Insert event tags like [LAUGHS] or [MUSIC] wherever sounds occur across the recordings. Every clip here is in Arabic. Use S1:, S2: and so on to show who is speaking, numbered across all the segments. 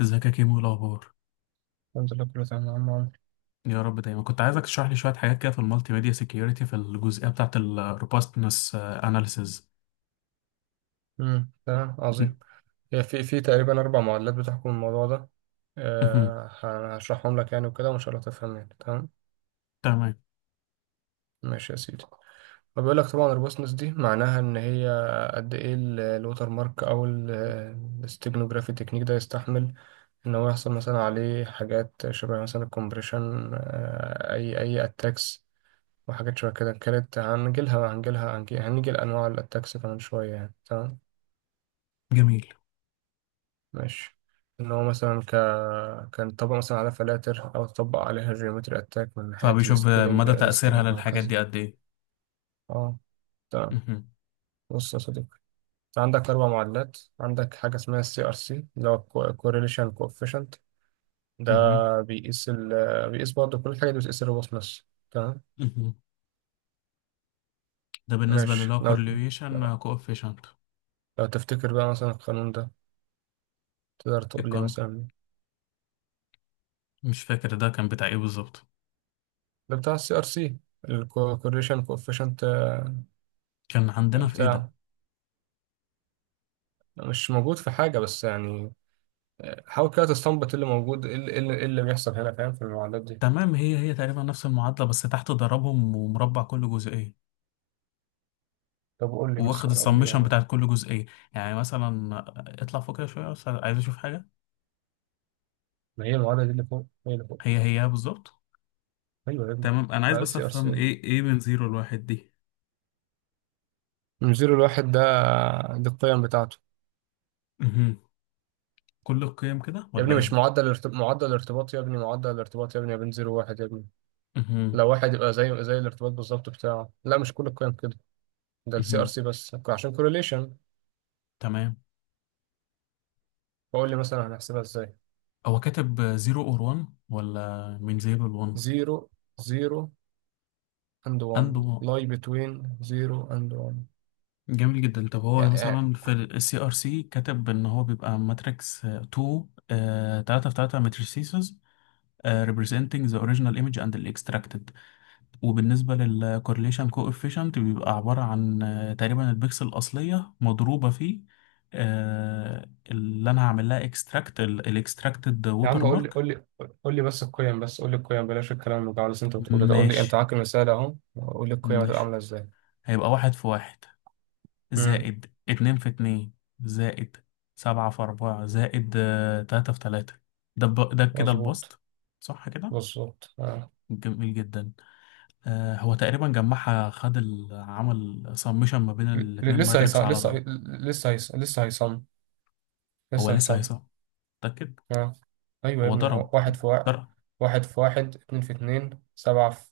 S1: ازيك يا كيمو؟ إيه الاخبار؟
S2: الحمد لله، كله تمام يا عم عمرو.
S1: يا رب دايما. كنت عايزك تشرح لي شويه حاجات كده في المالتي ميديا سيكيورتي، في الجزئيه بتاعه الروبستنس اناليسز.
S2: تمام، عظيم. هي في تقريبا اربع معادلات بتحكم الموضوع ده. هشرحهم لك يعني وكده، وان شاء الله تفهم يعني، تمام؟
S1: تمام.
S2: ماشي يا سيدي. فبيقول لك طبعا الروبوسنس دي معناها ان هي قد ايه الوتر مارك او الاستيجنوجرافي تكنيك ده يستحمل ان هو يحصل مثلا عليه حاجات شبه مثلا الكومبريشن، اي اتاكس. وحاجات شبه كده، كانت هنيجي لانواع الاتاكس كمان شويه، يعني تمام.
S1: جميل.
S2: ماشي. ان هو مثلا كان طبق مثلا على فلاتر او طبق عليها جيومتري اتاك من ناحيه
S1: فبيشوف
S2: السكيلينج
S1: مدى تاثيرها
S2: السكيلينج
S1: للحاجات
S2: وهكذا.
S1: دي قد ايه؟
S2: اه، تمام.
S1: مهم.
S2: بص يا صديقي، انت عندك اربع معادلات. عندك حاجه اسمها السي ار سي، اللي هو كوريليشن كوفيشنت ده.
S1: مهم.
S2: بيقيس ال... بيقيس برضه، كل حاجه دي بتقيس الروبوسنس، تمام؟
S1: مهم. ده بالنسبه
S2: ماشي.
S1: للو
S2: لو
S1: كورليشن كوفيشنت.
S2: لو تفتكر بقى مثلا القانون ده، تقدر تقول لي
S1: الكون،
S2: مثلا؟
S1: مش فاكر ده كان بتاع ايه بالظبط.
S2: ده بتاع السي ار سي، الكوريليشن كوفيشنت
S1: كان عندنا في ايه ده؟
S2: بتاعه. مش موجود في حاجة بس يعني، حاول كده تستنبط إيه اللي موجود، إيه اللي بيحصل هنا، فاهم؟ في المعادلات دي،
S1: تمام، هي هي تقريبا نفس المعادله، بس تحت ضربهم ومربع كل جزئيه،
S2: طب قول لي
S1: واخد
S2: مثلا، قول لي
S1: السمشن
S2: يعني.
S1: بتاعت كل جزئية. يعني مثلا اطلع فوق كده شوية، بس عايز اشوف حاجة.
S2: ما هي المعادلة دي، اللي فوق هي اللي فوق.
S1: هي هي بالظبط.
S2: أيوه يا ابني.
S1: تمام، انا عايز
S2: ما ده
S1: بس
S2: سي ار
S1: افهم
S2: سي.
S1: ايه من زيرو لواحد دي.
S2: من زيرو لواحد ده، دي القيم بتاعته.
S1: مهم. كل القيم كده
S2: يا
S1: ولا
S2: ابني مش
S1: ايه؟
S2: معدل الارتب... معدل الارتباط يا ابني، معدل الارتباط يا ابني، يا بين زيرو وواحد يا ابني.
S1: مهم.
S2: لو واحد يبقى زي الارتباط بالظبط بتاعه. لا، مش كل القيم كده. ده السي ار
S1: مهم.
S2: سي بس عشان كورليشن.
S1: تمام.
S2: فقول لي مثلا هنحسبها ازاي؟
S1: هو كاتب زيرو اور وان ولا من زيرو لوان؟
S2: زيرو زيرو and 1
S1: عنده.
S2: lie between 0 and 1
S1: جميل جدا. طب هو
S2: يعني.
S1: مثلا في السي ار سي كاتب ان هو بيبقى ماتريكس 2، 3 في 3 ماتريسيز، representing the original image and the extracted. وبالنسبة للكورليشن كوفيشنت بيبقى عبارة عن تقريبا البكسل الأصلية مضروبة في اللي أنا هعمل لها اكستراكت، الاكستراكتد
S2: يا
S1: ووتر
S2: عم، قول لي،
S1: مارك.
S2: قول لي. قول لي بس القيم، بس قول لي القيم، بلاش الكلام اللي بتاع اللي انت بتقوله ده، قول لي انت
S1: ماشي.
S2: معاك المثال اهو، قول لي القيم هتبقى
S1: ماشي.
S2: عامله ازاي.
S1: هيبقى واحد في واحد،
S2: امم.
S1: زائد اتنين في اتنين، زائد سبعة في أربعة، زائد تلاتة في تلاتة. ده كده
S2: مظبوط.
S1: البسط. صح كده؟
S2: مظبوط آه.
S1: جميل جدا. هو تقريبا جمعها، عمل سمشن ما بين
S2: ل-
S1: الاتنين
S2: لسه هيصم،
S1: ماتريكس على
S2: لسه
S1: طول.
S2: لسه هيصم،
S1: هو
S2: لسه
S1: لسه
S2: هيصم.
S1: هيصح؟ متأكد؟
S2: آه. ايوه يا
S1: هو
S2: ابني، ما هو
S1: ضرب.
S2: واحد في واحد.
S1: ضرب.
S2: واحد في واحد، اتنين في اتنين، سبعة في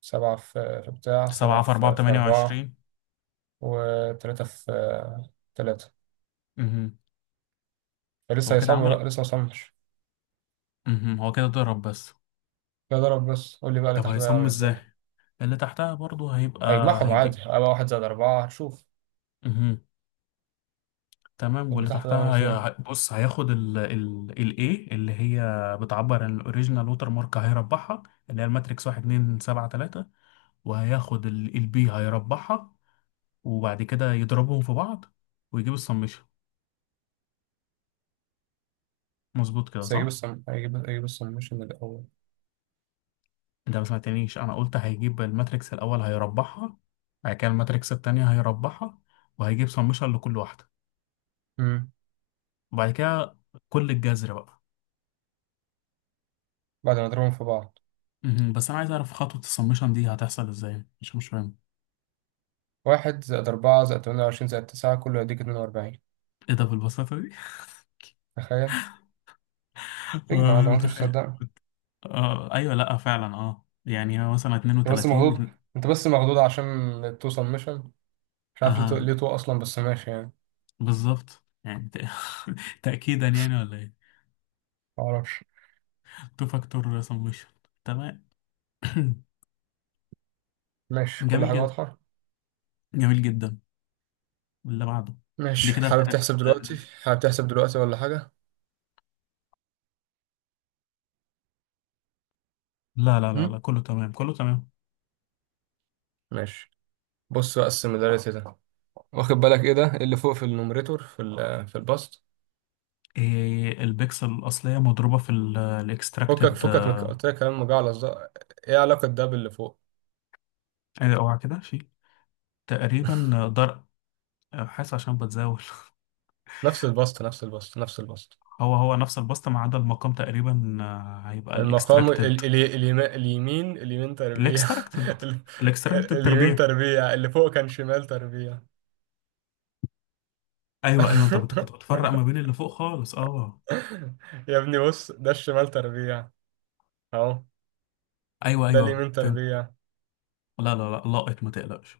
S2: سبعة في في بتاع سبعة
S1: سبعة في أربعة
S2: في في
S1: بتمانية
S2: أربعة
S1: وعشرين.
S2: وتلاتة في تلاتة.
S1: مهم.
S2: لسه
S1: هو كده
S2: هيصم
S1: عمل.
S2: بقى، لسه مصمش.
S1: مهم. هو كده ضرب بس.
S2: لا، ضرب بس. قول لي بقى اللي
S1: طب
S2: تحت بقى
S1: هيصم
S2: عامل
S1: ازاي؟
S2: ازاي.
S1: اللي تحتها برضو هيبقى.
S2: هيجمعهم عادي،
S1: هيجي.
S2: هيبقى واحد زائد أربعة هنشوف.
S1: مهم. تمام،
S2: اللي
S1: واللي
S2: تحت ده عامل
S1: تحتها
S2: ازاي؟
S1: بص، هياخد ال A اللي هي بتعبر عن الاوريجينال ووتر مارك، هيربحها، اللي هي الماتريكس واحد اتنين سبعة تلاتة، وهياخد ال B، هيربحها، وبعد كده يضربهم في بعض، ويجيب السمشن. مظبوط كده
S2: بس
S1: صح؟
S2: هيجيب السمشن الأول.
S1: انت ما سمعتنيش. انا قلت هيجيب الماتريكس الاول، هيربعها، بعد كده الماتريكس التانية هيربعها، وهيجيب سمشن لكل واحدة،
S2: امم.
S1: وبعد كده كل الجذر بقى.
S2: بعد ما نضربهم في بعض.
S1: مهم. بس انا عايز اعرف خطوة السمشن دي هتحصل ازاي، مش فاهم.
S2: واحد زائد أربعة زائد تمانية وعشرين زائد تسعة، كله يديك اتنين وأربعين.
S1: ايه ده بالبساطة دي؟ [LAUGHS]
S2: تخيل. اجمع
S1: وأنا
S2: لو أنت مش
S1: متخيل.
S2: مصدقني.
S1: اه ايوه، لا فعلا اه، يعني هو مثلا
S2: أنت بس مخضوض.
S1: 32.
S2: أنت بس مخضوض عشان تو سمشن. مش عارف ليه تو،
S1: اه
S2: ليه تو أصلا، بس ماشي يعني.
S1: بالظبط يعني [LAUGHS] تأكيدا يعني ولا ايه؟
S2: معرفش.
S1: تو فاكتور سمشن. تمام. [CLEARS THROAT]
S2: ماشي، كل
S1: جميل
S2: حاجة
S1: جدا.
S2: واضحة.
S1: جميل جدا. اللي بعده. دي
S2: ماشي،
S1: كده
S2: حابب
S1: كانت.
S2: تحسب دلوقتي؟ حابب تحسب دلوقتي ولا حاجة؟
S1: لا لا لا
S2: هم؟
S1: لا، كله تمام، كله تمام.
S2: ماشي. بص بقى السيميلاريتي ده، واخد بالك ايه ده؟ إيه اللي فوق في النوميريتور، في البسط؟
S1: إيه؟ البكسل الأصلية مضروبة في
S2: فكك
S1: الاكستراكتد.
S2: فكك من قلت لك كلام مجعلص ده. ايه علاقة ده باللي فوق؟
S1: اوعى كده، في تقريبا ضرب. حاسس عشان بتزاول. [LAUGHS]
S2: نفس البسط، نفس البسط، نفس البسط.
S1: هو هو نفس البسطة، ما عدا المقام تقريبا. هيبقى
S2: المقام ال
S1: الاكستراكتد.
S2: ال ال اليمين اليمين تربيع. [LAUGHS]
S1: الاكستراكتد.
S2: ال-
S1: الاكستراكتد
S2: اليمين
S1: تربيع.
S2: تربيع، اللي فوق كان شمال تربيع.
S1: ايوه ايوه، كنت
S2: [LAUGHS]
S1: بتفرق ما بين اللي فوق خالص، اه.
S2: يا ابني بص، ده الشمال تربيع اهو.
S1: ايوه
S2: ده
S1: ايوه
S2: اليمين
S1: فاهم.
S2: تربيع.
S1: لا لا لا، لاقط، ما تقلقش.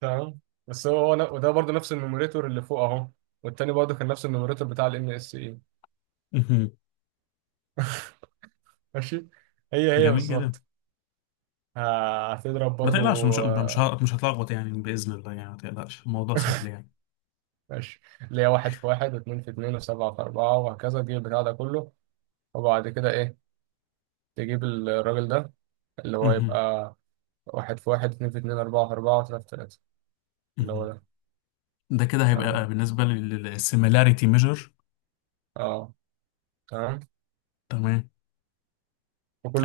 S2: تمام. بس وده برضه نفس النوميريتور اللي فوق اهو. والتاني برضه كان نفس النوميريتور بتاع الام اس اي.
S1: مهم.
S2: [LAUGHS] ماشي. هي
S1: جميل جدا.
S2: بالظبط. هتضرب
S1: ما تقلقش. مش
S2: برضو.
S1: مش ه- مش هتلخبط يعني بإذن الله، يعني ما تقلقش، الموضوع سهل يعني.
S2: ماشي. اللي هي واحد في واحد واثنين في اتنين وسبعة في أربعة وهكذا، تجيب البتاع ده كله. وبعد كده إيه؟ تجيب الراجل ده، اللي هو
S1: مهم.
S2: يبقى واحد في واحد، اتنين في اتنين، أربعة في أربعة، وتلاتة في تلاتة، اللي هو
S1: مهم.
S2: ده.
S1: ده كده هيبقى
S2: تمام.
S1: بالنسبة للسيميلاريتي ميجر.
S2: أه، تمام.
S1: تمام.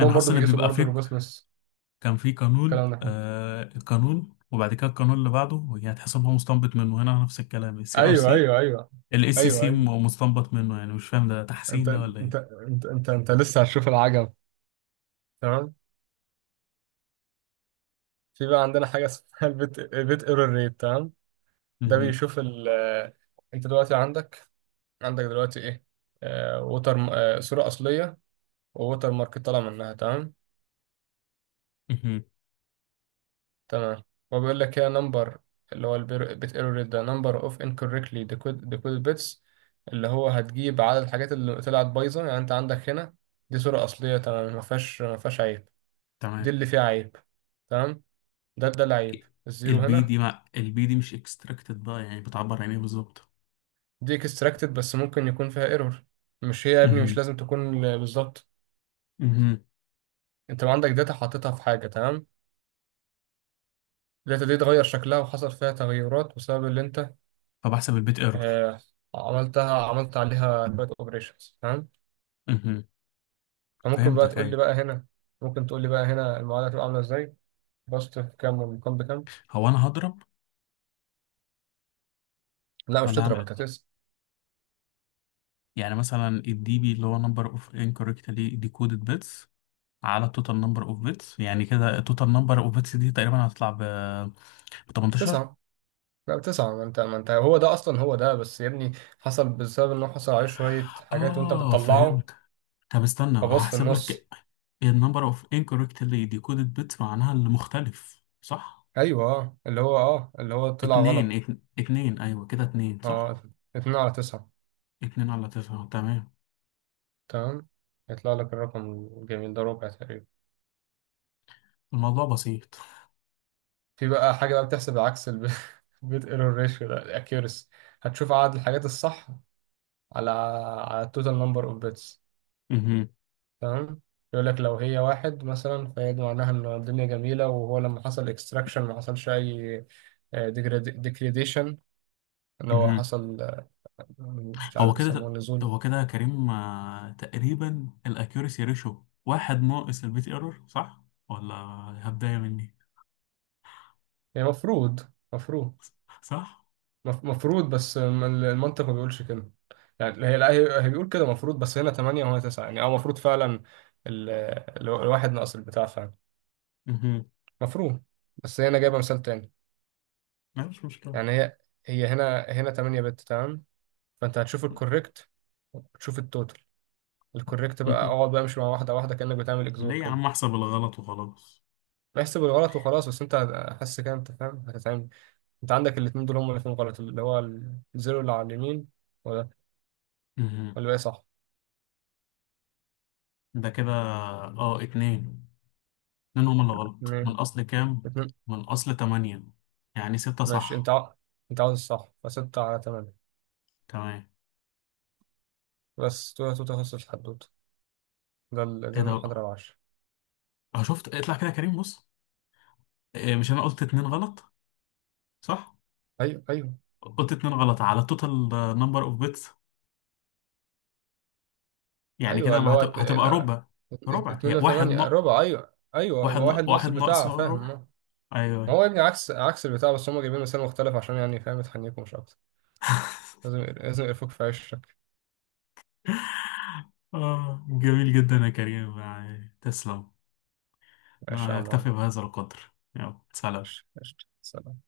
S1: انا حاسس
S2: برضو
S1: ان
S2: بيقيسوا
S1: بيبقى
S2: برضو
S1: في،
S2: الروبوسنس.
S1: كان في قانون،
S2: الكلام ده،
S1: آه، القانون وبعد كده القانون اللي بعده، وهي هتحس ان هو مستنبط منه، هنا نفس الكلام. السي ار
S2: أيوه
S1: سي
S2: أيوه أيوه.
S1: الاس سي
S2: أيوه
S1: سي
S2: أيوه.
S1: مستنبط منه، يعني مش فاهم ده تحسين ده ولا ايه؟
S2: أنت لسه هتشوف العجب. تمام. في بقى عندنا حاجة اسمها بيت ايرور ريت، تمام؟ ده
S1: مهم.
S2: بيشوف ال آه، أنت دلوقتي عندك، عندك دلوقتي ايه؟ آه ووتر آه صورة أصلية، ووتر مارك طالع منها، تمام.
S1: مهم.
S2: تمام. هو بيقول لك هي نمبر، اللي هو البيت ايرور ريت، ده نمبر اوف انكوركتلي ديكودد بيتس. اللي هو هتجيب عدد الحاجات اللي طلعت بايظة يعني. انت عندك هنا، دي صورة أصلية تمام، ما فيهاش عيب.
S1: تمام.
S2: دي اللي فيها عيب. تمام. ده العيب الزيرو
S1: البي
S2: هنا.
S1: دي مع البي دي مش اكستراكتد بقى، يعني بتعبر عن ايه بالظبط؟
S2: دي اكستراكتد بس ممكن يكون فيها ايرور. مش هي يا ابني، مش
S1: مهم.
S2: لازم تكون بالظبط.
S1: مهم.
S2: انت لو عندك داتا حاططها في حاجة، تمام؟ الداتا دي اتغير شكلها وحصل فيها تغيرات بسبب اللي انت
S1: فبحسب البيت ايرور.
S2: آه، عملت عليها شوية اوبريشنز، تمام؟
S1: مهم.
S2: فممكن بقى
S1: فهمتك،
S2: تقول لي
S1: ايوه.
S2: بقى هنا، ممكن تقول لي بقى هنا المعادلة هتبقى عاملة ازاي؟ بسط في كام والمقام بكام؟
S1: هو انا هضرب
S2: لا، مش
S1: ولا هعمل
S2: تضرب انت،
S1: إيه؟
S2: تسعة.
S1: يعني مثلا الدي بي اللي هو نمبر اوف انكوركتلي ديكودد بيتس على التوتال نمبر اوف بيتس. يعني كده التوتال نمبر اوف بيتس دي تقريبا هتطلع ب 18.
S2: تسعة. لا تسعة، ما انت هو ده اصلا، هو ده بس يا ابني. حصل بسبب انه حصل عليه شوية حاجات وانت
S1: اه
S2: بتطلعه.
S1: فهمت. طب استنى
S2: فباص في
S1: هحسب لك.
S2: النص.
S1: النمبر اوف انكوركتلي ديكودد بيتس معناها اللي مختلف صح؟
S2: ايوه، اه، اللي هو طلع
S1: اتنين،
S2: غلط.
S1: اتنين، ايوه كده، اتنين صح؟
S2: اه، اتنين على تسعة،
S1: اتنين على تسعة. تمام.
S2: تمام. يطلع لك الرقم الجميل ده، ربع تقريبا.
S1: الموضوع بسيط.
S2: في بقى حاجة بقى بتحسب العكس. [LAUGHS] البيت ايرور ريشيو ده الاكيورسي، هتشوف عدد الحاجات الصح على التوتال نمبر اوف بيتس،
S1: مهم.
S2: تمام. يقول لك لو هي واحد مثلا، فهي دي معناها ان الدنيا جميلة، وهو لما حصل اكستراكشن ما حصلش اي ديجريديشن، ان هو
S1: مهم.
S2: حصل، مش
S1: هو
S2: عارف يسموه،
S1: كده،
S2: نزول.
S1: هو كده كريم، تقريبا الاكيوريسي ريشو واحد ناقص البيت ايرور، صح ولا؟ هبدايه مني
S2: هي مفروض. مفروض.
S1: صح.
S2: مفروض، بس المنطق ما بيقولش كده. يعني هي، لا، هي بيقول كده مفروض، بس هنا 8 وهنا 9 يعني، اه المفروض فعلا ال- الواحد ناقص البتاع فعلا.
S1: مهم.
S2: مفروض، بس هي هنا جايبه مثال تاني.
S1: لا مش مشكله.
S2: يعني هي، هي هنا 8 بت، تمام. فانت هتشوف الكوريكت وتشوف التوتال، الكوريكت بقى
S1: مهم.
S2: اقعد بقى امشي مع واحده واحده، كانك بتعمل اكزور
S1: ليه يا
S2: كده.
S1: عم؟ احسب الغلط وخلاص.
S2: احسب الغلط وخلاص، بس انت حاسس كده انت فاهم هتتعمل. انت عندك الاثنين دول هم الاثنين غلط، اللي هو الزيرو اللي على اليمين. ولا
S1: مهم.
S2: ولا ايه، صح؟
S1: ده كده اه اتنين. اتنين هما اللي غلط. من
S2: اتنين.
S1: اصل كام؟
S2: اتنين.
S1: من اصل تمانية. يعني ستة
S2: ماشي،
S1: صح.
S2: انت عاوز الصح، فستة على تمانية.
S1: تمام.
S2: بس تو، تخصص الحدوتة. دي
S1: ايه ده بقى؟
S2: المحاضرة العاشرة.
S1: اه شفت. اطلع كده يا كريم بص. إيه؟ مش انا قلت اتنين غلط؟ صح؟
S2: ايوه ايوه.
S1: قلت اتنين غلط على التوتال نمبر اوف بيتس. يعني
S2: ايوه،
S1: كده
S2: اللي
S1: ما
S2: هو
S1: هت- هتبقى
S2: لا،
S1: ربع. ربع،
S2: اتنين
S1: هي
S2: وتمانية ربع، ايوه ايوه، يبقى واحد ناقص
S1: واحد ناقص
S2: البتاع، فاهم؟
S1: ربع.
S2: اه.
S1: ايوه
S2: ما هو
S1: أيوة.
S2: يا ابني عكس عكس البتاع، بس هم جايبين مثال مختلف عشان يعني فاهم، يتحنيكم مش اكتر. لازم لازم يقرفوك في عشك.
S1: اه جميل جدا يا كريم، يعني تسلم.
S2: عيش يا
S1: لا
S2: عم
S1: يكتفي
S2: عمرو.
S1: بهذا القدر، يلا سلام.
S2: عيش، عيش. سلام.